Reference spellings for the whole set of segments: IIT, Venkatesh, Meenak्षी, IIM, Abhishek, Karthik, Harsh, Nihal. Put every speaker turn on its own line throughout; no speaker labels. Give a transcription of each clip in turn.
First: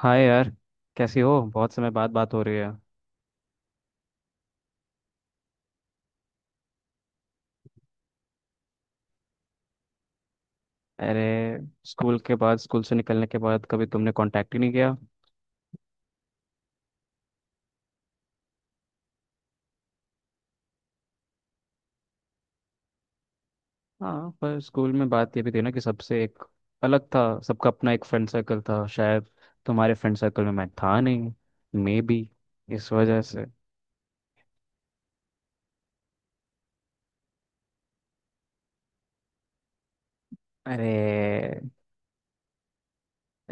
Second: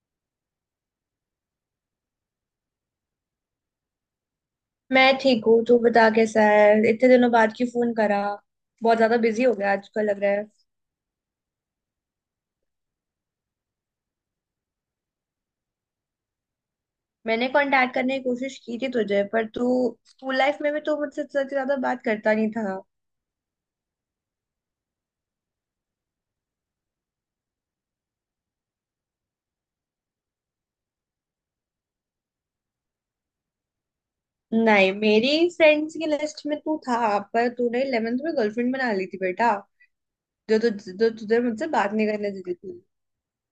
हाय यार। कैसी हो? बहुत समय बाद बात हो रही है।
मैं ठीक हूँ। तू बता कैसा है, इतने दिनों बाद क्यों फोन करा? बहुत ज्यादा बिजी हो गया आजकल लग रहा है।
अरे, स्कूल से निकलने के बाद कभी तुमने कांटेक्ट ही नहीं किया।
मैंने कांटेक्ट करने की कोशिश की थी तुझे, पर तू स्कूल लाइफ में भी तू मुझसे इतना ज्यादा बात करता नहीं था।
हाँ, पर स्कूल में बात ये भी थी ना कि सबसे एक अलग था। सबका अपना एक फ्रेंड सर्कल था शायद। तुम्हारे फ्रेंड सर्कल में मैं था नहीं, मे बी, इस वजह से।
नहीं, मेरी फ्रेंड्स की लिस्ट में तू था, पर तूने 11th में गर्लफ्रेंड बना ली थी बेटा। जो तुझ जो तुझे
अरे
मुझसे बात नहीं करने देती थी।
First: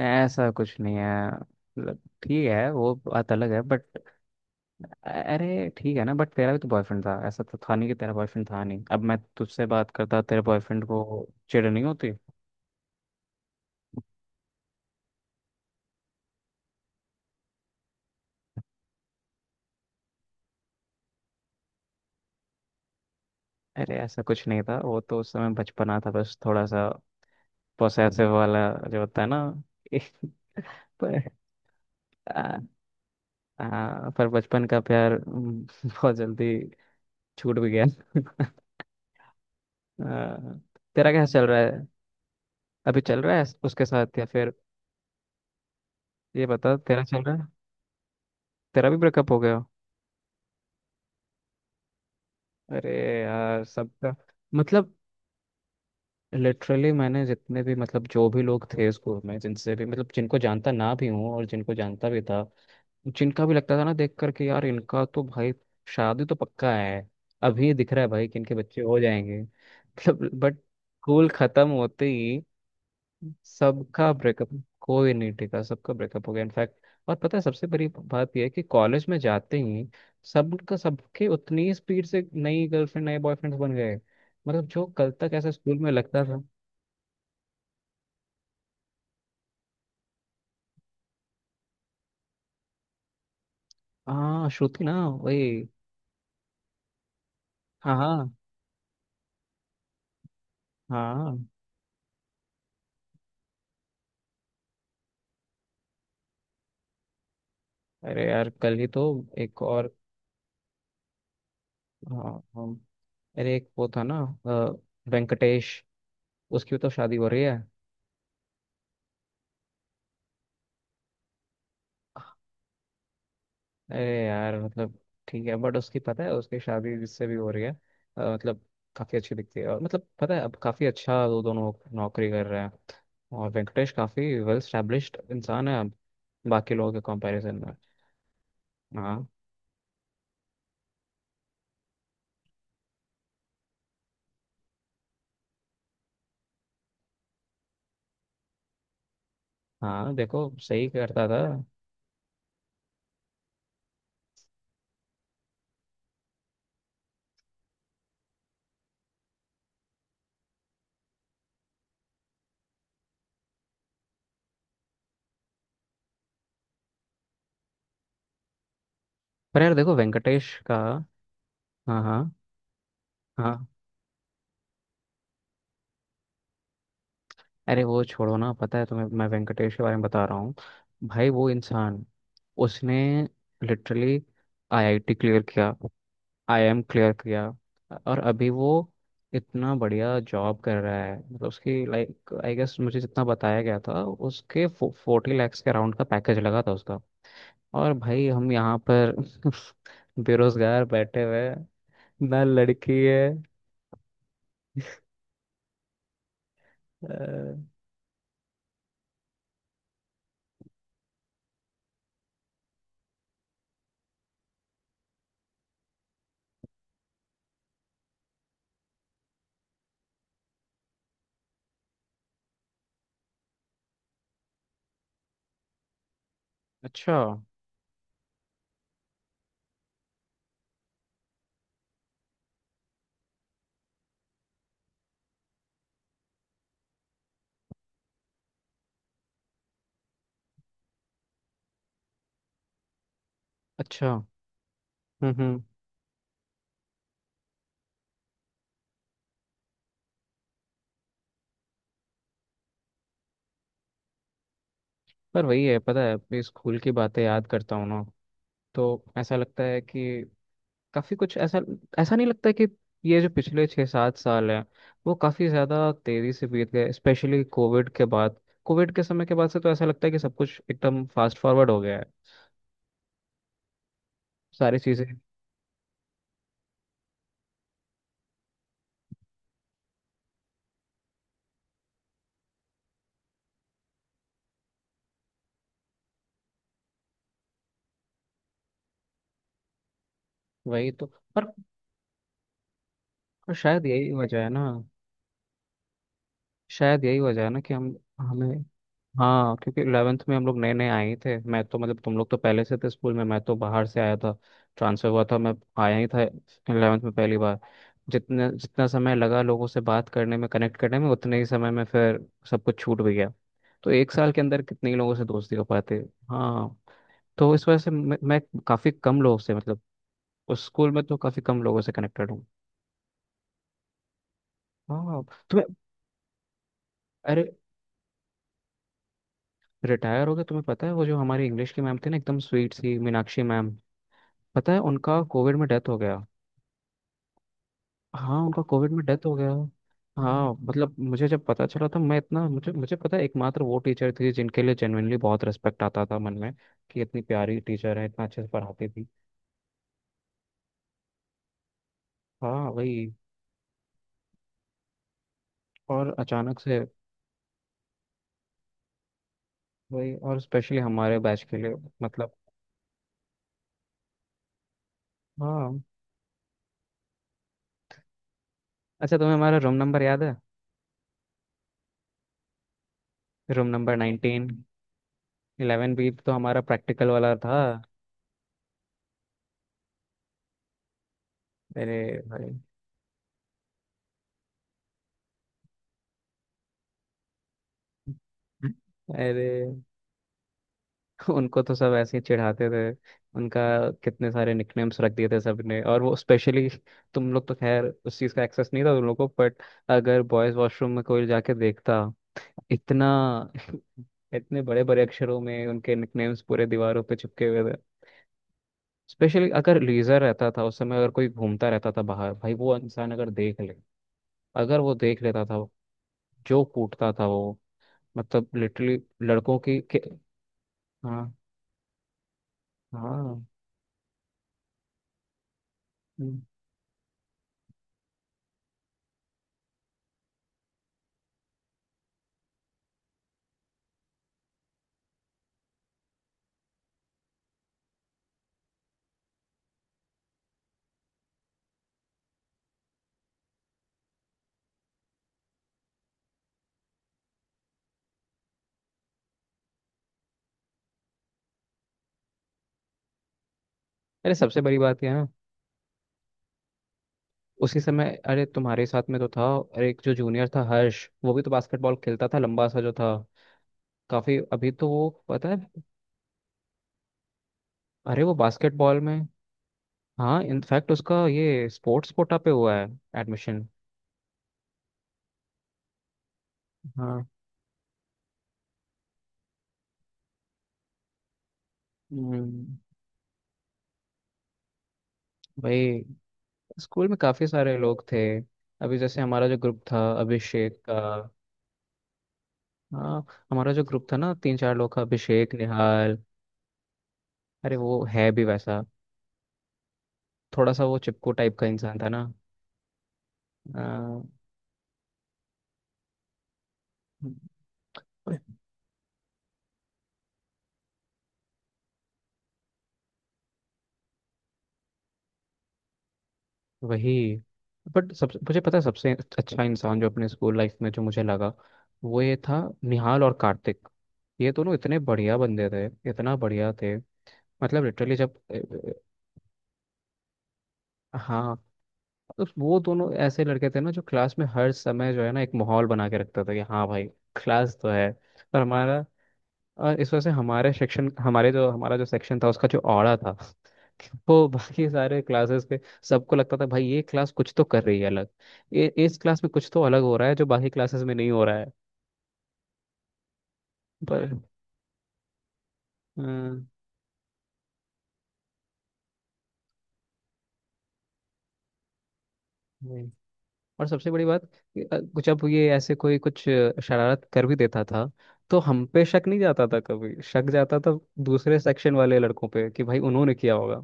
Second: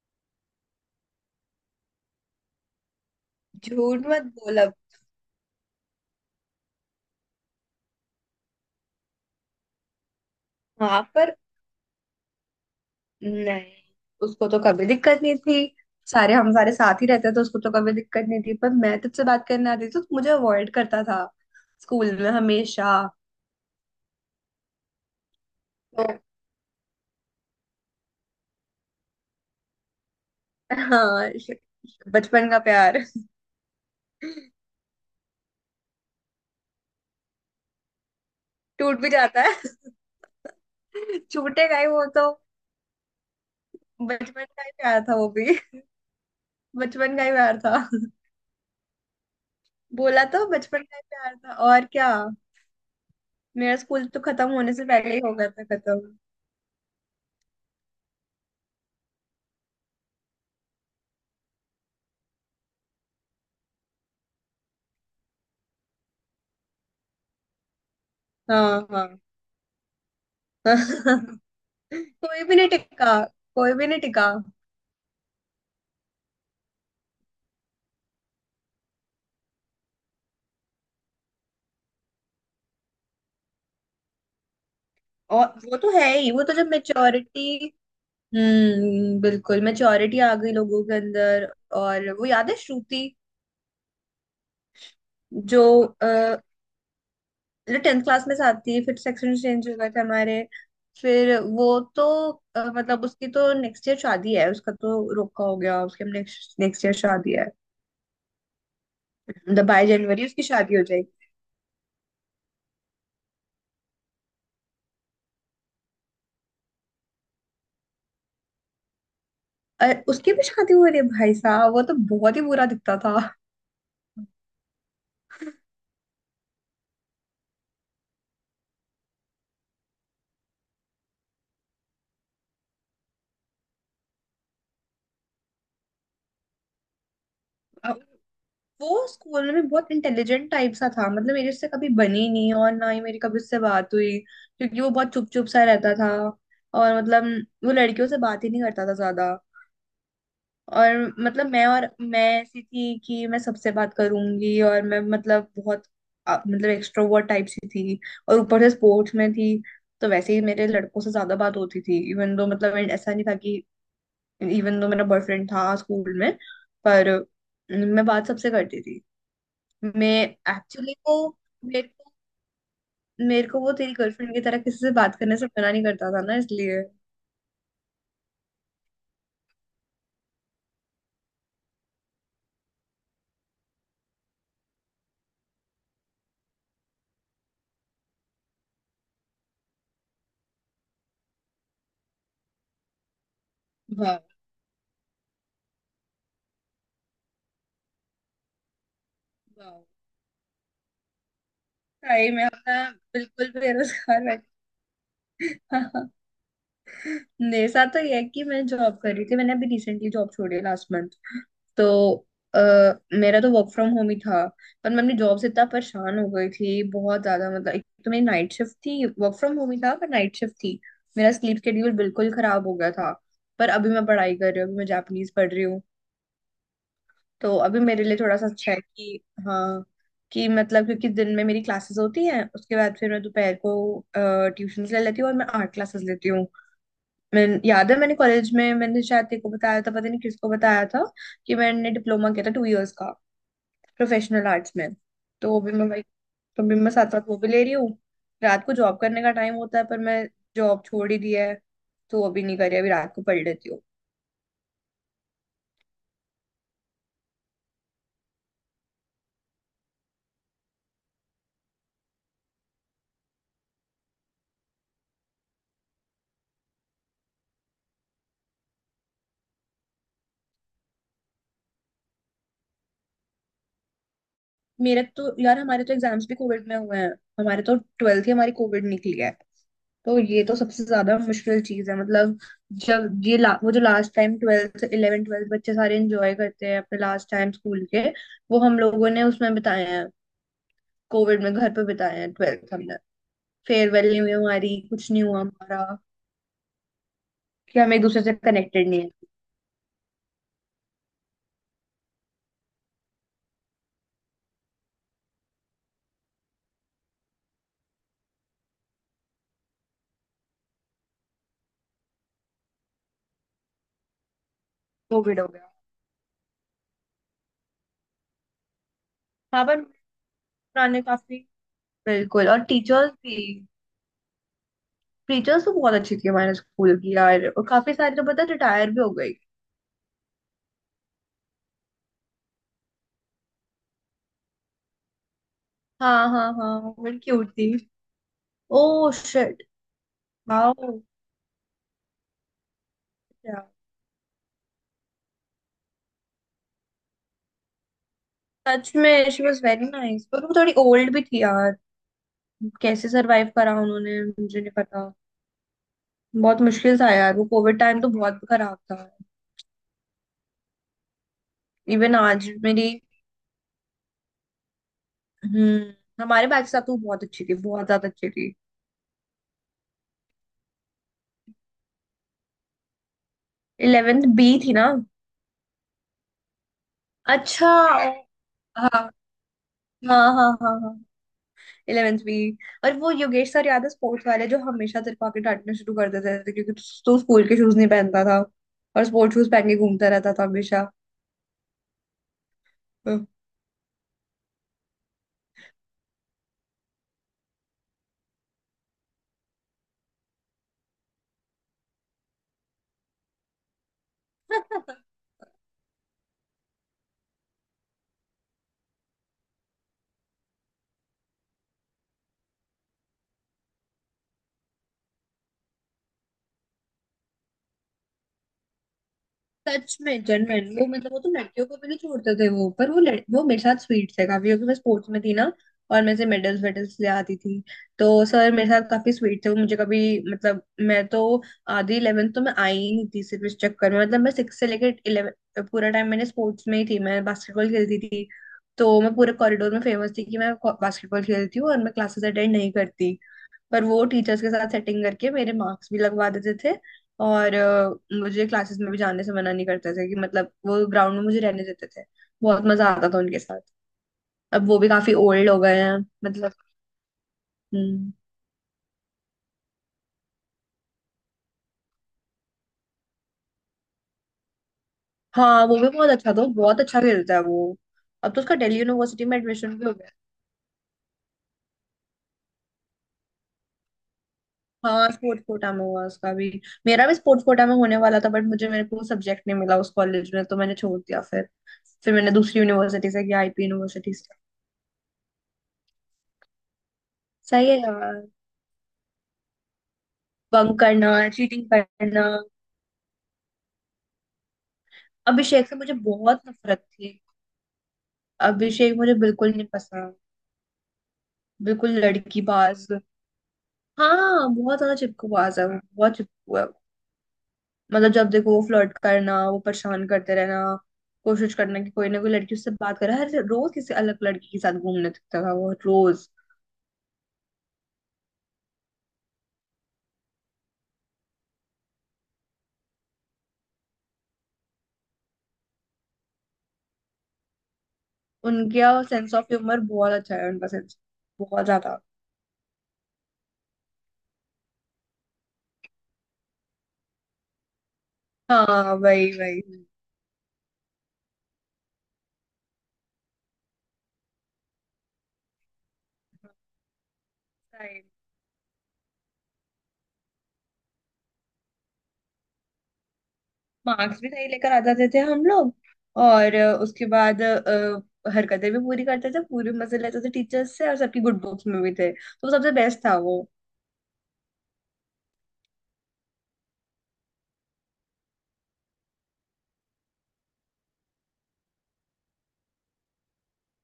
ऐसा कुछ नहीं है, मतलब ठीक है, वो बात अलग है बट।
झूठ मत बोल अब।
अरे ठीक है ना, बट तेरा भी तो बॉयफ्रेंड था। ऐसा तो था नहीं कि तेरा बॉयफ्रेंड था नहीं। अब मैं तुझसे बात करता तेरे बॉयफ्रेंड
हाँ
को
पर
चिढ़ नहीं होती?
नहीं, उसको तो कभी दिक्कत नहीं थी। सारे हम सारे साथ ही रहते तो उसको तो कभी दिक्कत नहीं थी, पर मैं तुझसे बात करने आती थी तो मुझे अवॉइड करता था स्कूल में हमेशा।
अरे ऐसा कुछ नहीं था, वो तो उस समय बचपना
तो
था, बस थोड़ा सा पोसेसिव वाला, जो होता है ना। पर
हाँ श- बचपन का
आ,
प्यार।
पर बचपन का प्यार। बहुत जल्दी छूट भी गया।
टूट भी जाता है।
आ, तेरा क्या चल रहा है?
छूटेगा ही वो तो।
अभी चल रहा है उसके साथ या
बचपन
फिर?
का ही प्यार था वो भी।
ये बता तेरा
बचपन
चल
का ही
रहा है?
प्यार था।
तेरा भी ब्रेकअप हो गया?
बोला तो, बचपन का ही प्यार था और क्या।
अरे यार,
मेरा स्कूल
सबका।
तो खत्म होने से
मतलब
पहले ही हो गया था खत्म।
लिटरली मैंने जितने भी, मतलब, जो भी लोग थे स्कूल में, जिनसे भी, मतलब, जिनको जानता ना भी हूँ और जिनको जानता भी था, जिनका भी लगता था ना देख करके, यार इनका तो भाई शादी तो पक्का है, अभी दिख रहा है भाई कि इनके बच्चे
हाँ
हो
हाँ।
जाएंगे। मतलब बट स्कूल खत्म होते ही
कोई भी नहीं टिका। कोई भी नहीं
सबका
टिका।
ब्रेकअप। कोई नहीं टिका, सबका ब्रेकअप हो गया इनफैक्ट। और पता है सबसे बड़ी बात यह है कि कॉलेज में जाते ही सबका सबके उतनी स्पीड से नई गर्लफ्रेंड नए बॉयफ्रेंड बन गए। मतलब जो कल तक
और
ऐसा
वो
स्कूल में
तो है
लगता
ही,
था।
वो तो जब मेच्योरिटी, हम्म, बिल्कुल मेच्योरिटी आ गई लोगों के अंदर। और वो याद है श्रुति
हाँ श्रुति ना, वही।
जो
हाँ
टेंथ क्लास
हाँ
में साथ थी, फिर सेक्शन चेंज हो गए थे हमारे, फिर
हाँ।
वो तो मतलब उसकी तो नेक्स्ट ईयर शादी है, उसका तो रोका हो गया, उसके नेक्स्ट नेक्स्ट ईयर शादी है।
अरे यार कल ही तो। एक
मतलब बाईस
और,
जनवरी उसकी शादी हो जाएगी।
हाँ हाँ। अरे एक वो था ना, अ, वेंकटेश, उसकी तो शादी हो रही है।
उसकी भी शादी हो रही है भाई साहब। वो तो बहुत ही बुरा दिखता
अरे यार मतलब ठीक है, बट उसकी पता है, उसकी शादी जिससे भी हो रही है, मतलब काफ़ी अच्छी दिखती है। और मतलब पता है अब काफ़ी अच्छा, वो दोनों नौकरी कर रहे हैं। और वेंकटेश काफ़ी वेल स्टैब्लिश्ड इंसान है अब, बाकी लोगों के कंपैरिजन में।
था। वो
हाँ
स्कूल में बहुत इंटेलिजेंट टाइप सा था, मतलब मेरे उससे कभी बनी नहीं और ना ही मेरी कभी उससे बात हुई क्योंकि वो बहुत चुप चुप सा रहता था। और मतलब वो लड़कियों से बात ही नहीं करता था ज्यादा।
हाँ, देखो सही
और
करता था।
मतलब मैं ऐसी थी कि मैं सबसे बात करूंगी और मैं मतलब बहुत, मतलब एक्सट्रोवर्ट टाइप सी थी। और ऊपर से स्पोर्ट्स में थी, तो वैसे ही मेरे लड़कों से ज्यादा बात होती थी। इवन दो मतलब ऐसा नहीं था कि, इवन दो मेरा बॉयफ्रेंड था स्कूल में, पर मैं बात सबसे करती थी।
पर यार देखो
मैं
वेंकटेश का।
एक्चुअली को मेरे
हाँ
को
हाँ
मेरे को
हाँ।
वो तेरी गर्लफ्रेंड की तरह किसी से बात करने से मना नहीं करता था ना, इसलिए।
अरे वो छोड़ो ना, पता है तुम्हें, मैं वेंकटेश के बारे में बता रहा हूँ। भाई वो इंसान, उसने लिटरली आईआईटी क्लियर किया, आईआईएम क्लियर किया। और अभी वो इतना बढ़िया जॉब कर रहा है, मतलब उसकी, लाइक, आई गेस मुझे जितना बताया गया था
वाह।
उसके 40 लाख के अराउंड का पैकेज लगा था उसका। और भाई हम यहाँ पर
वाह,
बेरोजगार बैठे हुए हैं।
सही
ना
में अपना
लड़की है,
बिल्कुल बेरोजगार बैठ।
अ,
मेरे साथ तो ये है कि मैं जॉब कर रही थी, मैंने अभी रिसेंटली जॉब छोड़ी लास्ट मंथ। तो आ, मेरा तो वर्क फ्रॉम होम ही था, पर मैं अपनी जॉब से इतना परेशान हो गई थी बहुत ज्यादा। मतलब एक तो मेरी नाइट शिफ्ट थी, वर्क फ्रॉम होम ही था पर नाइट शिफ्ट थी। मेरा स्लीप शेड्यूल बिल्कुल खराब हो गया था। पर अभी मैं पढ़ाई कर रही हूँ, अभी मैं जापानीज पढ़ रही हूँ।
अच्छा।
तो अभी मेरे लिए थोड़ा सा अच्छा है। अच्छा कि हाँ कि मतलब क्योंकि दिन में मेरी क्लासेस होती हैं, उसके बाद फिर मैं दोपहर को ट्यूशन ले लेती हूँ और मैं आर्ट क्लासेस लेती हूँ। मैं, याद है मैंने कॉलेज में मैंने शायद तेरे को बताया था, पता नहीं किसको बताया था, कि मैंने डिप्लोमा किया था टू इयर्स का
अच्छा।
प्रोफेशनल आर्ट्स में। तो वो
हम्म।
भी मैं भाई, तो भी मैं साथ साथ वो भी ले रही हूँ। रात को जॉब करने का टाइम होता है, पर मैं जॉब छोड़ ही दिया है, तो वो भी नहीं करी अभी, रात को पढ़ लेती हूँ।
पर वही है, पता है अपने स्कूल की बातें याद करता हूँ ना, तो ऐसा लगता है कि काफी कुछ ऐसा, ऐसा नहीं लगता कि ये जो पिछले 6-7 साल हैं वो काफी ज्यादा तेजी से बीत गए, स्पेशली कोविड के बाद। कोविड के समय के बाद से तो ऐसा लगता है कि सब कुछ एकदम फास्ट फॉरवर्ड हो गया है, सारी
मेरे
चीजें।
तो यार हमारे तो एग्जाम्स भी कोविड में हुए हैं। हमारे तो ट्वेल्थ ही हमारी कोविड निकली है। तो ये तो सबसे ज्यादा मुश्किल चीज है। मतलब जब वो जो last time twelfth, eleven twelfth बच्चे सारे एंजॉय करते हैं अपने लास्ट टाइम स्कूल के, वो हम लोगों ने उसमें बिताए हैं,
वही तो।
कोविड
पर
में घर पे बिताए हैं ट्वेल्थ हमने।
शायद
फेयरवेल
यही
नहीं हुई
वजह है ना
हमारी, कुछ नहीं हुआ हमारा।
शायद यही वजह है ना कि
कि हम
हम,
एक दूसरे से
हमें।
कनेक्टेड नहीं है।
हाँ, क्योंकि 11th में हम लोग नए नए आए ही थे, मैं तो मतलब तुम लोग तो पहले से थे स्कूल में, मैं तो बाहर से आया था। ट्रांसफर हुआ था मैं, आया ही था 11th में पहली बार। जितने जितना समय लगा लोगों से बात करने में, कनेक्ट करने में, उतने ही समय में फिर सब कुछ छूट भी गया। तो एक साल के अंदर कितने ही लोगों से
कोविड हो
दोस्ती हो
गया।
पाते? हाँ। तो इस वजह से मैं काफ़ी कम लोगों से,
हाँ पर
मतलब उस स्कूल
पुराने
में तो
काफी,
काफ़ी कम लोगों से कनेक्टेड हूँ।
बिल्कुल। और टीचर्स भी,
हाँ।
टीचर्स
तुम्हें,
तो बहुत अच्छी थी हमारे स्कूल की यार,
अरे
और काफी सारी तो पता रिटायर भी हो गई।
रिटायर हो गए, तुम्हें पता है वो जो हमारी इंग्लिश की मैम थी ना, एकदम स्वीट सी मीनाक्षी मैम, पता है उनका कोविड में डेथ हो गया।
हाँ हाँ हाँ, बड़ी क्यूट थी।
हाँ, उनका
ओ
कोविड में डेथ हो गया।
शिट।
हाँ
वाओ।
मतलब मुझे जब पता चला था मैं इतना, मुझे मुझे पता है एकमात्र वो टीचर थी जिनके लिए जेनुइनली बहुत रिस्पेक्ट आता था मन में, कि इतनी प्यारी टीचर है, इतना अच्छे से पढ़ाती
सच
थी।
में, शी वॉज वेरी नाइस, पर वो थोड़ी ओल्ड भी थी यार।
हाँ
कैसे
वही।
सरवाइव करा उन्होंने मुझे नहीं पता।
और अचानक
बहुत
से।
मुश्किल था यार वो कोविड टाइम तो बहुत खराब था।
वही, और स्पेशली हमारे बैच के लिए।
इवन
मतलब।
आज मेरी,
हाँ।
हम्म, हमारे बैच साथ तो बहुत अच्छी थी, बहुत ज्यादा अच्छी थी।
अच्छा तुम्हें हमारा रूम नंबर याद है? Room number
11th
19।
बी थी ना?
11 बी तो हमारा प्रैक्टिकल वाला था।
अच्छा, हाँ हाँ हाँ हाँ हाँ,
अरे
11th बी।
भाई।
और वो योगेश सर याद है स्पोर्ट्स वाले, जो हमेशा तेरे को आके डांटना शुरू कर देते थे क्योंकि तू स्कूल के शूज नहीं पहनता था और स्पोर्ट्स
अरे।
शूज पहन के घूमता रहता था हमेशा।
उनको तो सब ऐसे ही चिढ़ाते थे। उनका, कितने सारे निकनेम्स रख दिए थे सबने। और वो स्पेशली, तुम लोग तो खैर उस चीज़ का एक्सेस नहीं था तुम लोग को बट, अगर बॉयज वॉशरूम में कोई जाके देखता, इतना इतने बड़े बड़े अक्षरों में उनके निकनेम्स पूरे दीवारों पे चिपके हुए थे। स्पेशली अगर लीजर रहता था उस समय, अगर कोई घूमता रहता था बाहर, भाई वो इंसान अगर देख ले, अगर वो देख लेता था, जो कूटता था वो, मतलब लिटरली लड़कों की
सच
के।
में जनरल वो, मतलब वो तो
हाँ
लड़कियों को भी नहीं छोड़ते थे वो, पर वो लड़, वो
हाँ।
मेरे साथ स्वीट थे काफी क्योंकि मैं स्पोर्ट्स में थी ना। और मैं से
हम्म।
मेडल्स वेडल्स ले आती थी। तो सर मेरे साथ काफी स्वीट थे, वो मुझे कभी मतलब, मैं तो आधी इलेवेंथ तो मैं आई ही नहीं थी सिर्फ इस चक्कर में। मतलब मैं सिक्स से लेकर इलेवन पूरा टाइम मैंने स्पोर्ट्स में ही थी, मैं बास्केटबॉल खेलती थी। तो मैं पूरे कॉरिडोर में फेमस थी कि मैं बास्केटबॉल खेलती हूँ और मैं क्लासेस अटेंड नहीं करती। पर वो टीचर्स के साथ सेटिंग करके मेरे मार्क्स भी लगवा देते थे। और मुझे क्लासेस में भी जाने से मना नहीं करते थे। कि मतलब वो ग्राउंड में मुझे रहने देते थे। बहुत मजा आता था उनके साथ।
अरे सबसे
अब वो
बड़ी
भी
बात यह
काफी
है ना,
ओल्ड हो गए हैं मतलब।
उसी समय।
हम्म।
अरे तुम्हारे साथ में तो था, और एक जो जूनियर था हर्ष, वो भी तो बास्केटबॉल खेलता था, लंबा सा जो था, काफी। अभी तो वो पता है,
हाँ वो भी बहुत अच्छा था, वो बहुत अच्छा खेलता है वो।
अरे
अब
वो
तो उसका दिल्ली
बास्केटबॉल में।
यूनिवर्सिटी में एडमिशन भी हो गया।
हाँ इनफैक्ट उसका ये स्पोर्ट्स कोटा पे हुआ है एडमिशन।
हाँ, स्पोर्ट्स कोटा में हुआ उसका भी। मेरा भी
हाँ।
स्पोर्ट्स कोटा में होने वाला था, बट मुझे मेरे को सब्जेक्ट नहीं मिला उस कॉलेज में, तो मैंने छोड़ दिया फिर। फिर मैंने दूसरी
हम्म,
यूनिवर्सिटी से किया, आईपी यूनिवर्सिटी से।
भाई स्कूल में काफी
सही है
सारे लोग थे।
यार।
अभी जैसे हमारा जो ग्रुप था
बंक
अभिषेक का।
करना, चीटिंग करना।
हाँ, हमारा जो ग्रुप था ना तीन चार लोग का, अभिषेक,
अभिषेक से मुझे
निहाल।
बहुत नफरत थी।
अरे वो है भी वैसा,
अभिषेक मुझे बिल्कुल नहीं पसंद।
थोड़ा सा वो चिपकू टाइप का
बिल्कुल
इंसान था ना।
लड़की बाज। हाँ बहुत ज्यादा चिपकूबाज है वो, बहुत चिपकू है वो। मतलब जब
आ,
देखो वो फ्लर्ट करना, वो परेशान करते रहना, कोशिश करना कि कोई ना कोई लड़की उससे बात करे। हर रोज किसी अलग लड़की के साथ घूमने दिखता था वो रोज।
वही। बट सब मुझे पता है, सबसे अच्छा इंसान जो अपने स्कूल लाइफ में जो मुझे लगा, वो ये था, निहाल और कार्तिक। ये दोनों इतने बढ़िया बंदे थे, इतना बढ़िया थे। मतलब लिटरली जब
उनका सेंस ऑफ ह्यूमर बहुत अच्छा है, उनका सेंस
हाँ।
बहुत ज्यादा।
तो वो दोनों ऐसे लड़के थे ना, जो क्लास में हर समय जो है ना एक माहौल बना के रखते थे कि हाँ भाई क्लास तो है। और
हाँ
हमारा,
वही वही।
और इस वजह से हमारे सेक्शन हमारे जो हमारा जो सेक्शन था उसका जो औड़ा था, वो बाकी सारे क्लासेस के। सबको लगता था भाई ये क्लास कुछ तो कर रही है अलग, ये इस क्लास में कुछ तो अलग हो रहा है जो बाकी क्लासेस में नहीं हो रहा है।
मार्क्स भी
पर
सही लेकर आ जाते थे हम लोग। और
हाँ,
उसके बाद हरकतें भी पूरी करते थे, पूरे मजे लेते थे टीचर्स से, और सबकी गुड बुक्स में भी थे, तो सबसे बेस्ट
वही।
था वो।
और सबसे बड़ी बात कि, कुछ अब ये ऐसे कोई कुछ शरारत कर भी देता था, तो हम पे शक नहीं जाता था, कभी शक जाता था दूसरे सेक्शन वाले लड़कों पे कि भाई उन्होंने किया होगा।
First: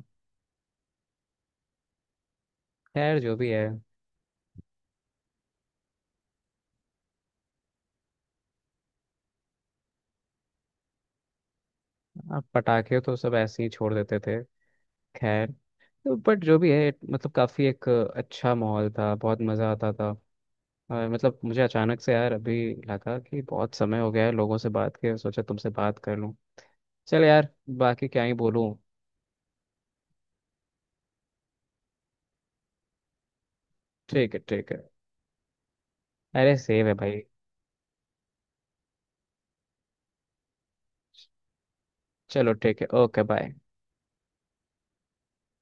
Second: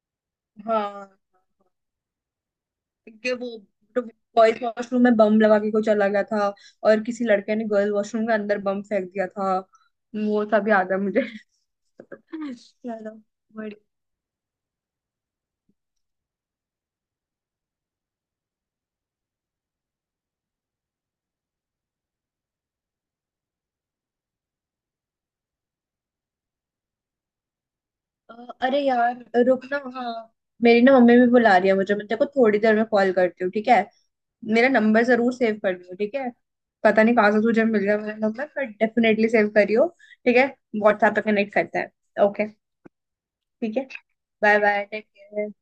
हाँ
खैर
क्योंकि
जो भी है।
वो बॉयज वॉशरूम में बम लगा के कोई चला गया था, और किसी लड़के ने गर्ल वॉशरूम के अंदर बम फेंक दिया था, वो सब याद है मुझे।
अब पटाखे
चलो,
तो सब ऐसे ही
बढ़िया।
छोड़ देते थे। खैर, तो बट जो भी है, मतलब काफ़ी एक अच्छा माहौल था, बहुत मज़ा आता था। और मतलब मुझे अचानक से यार अभी लगा कि बहुत समय हो गया है लोगों से बात किए, सोचा तुमसे बात कर लूँ। चल यार, बाकी क्या ही
अ,
बोलूँ।
अरे यार रुक ना, हाँ। मेरी ना मम्मी भी बुला रही है मुझे, मैं तेरे को थोड़ी देर में कॉल करती हूँ, ठीक है?
ठीक है,
मेरा
ठीक है।
नंबर जरूर सेव कर लियो, ठीक है?
अरे सेव है
पता नहीं
भाई।
कहाँ से तुझे मिल गया मेरा नंबर, पर डेफिनेटली सेव करियो। ठीक है। व्हाट्सएप पे कनेक्ट करते हैं, ओके?
चलो ठीक है, ओके बाय।
ठीक है। Bye bye, take care.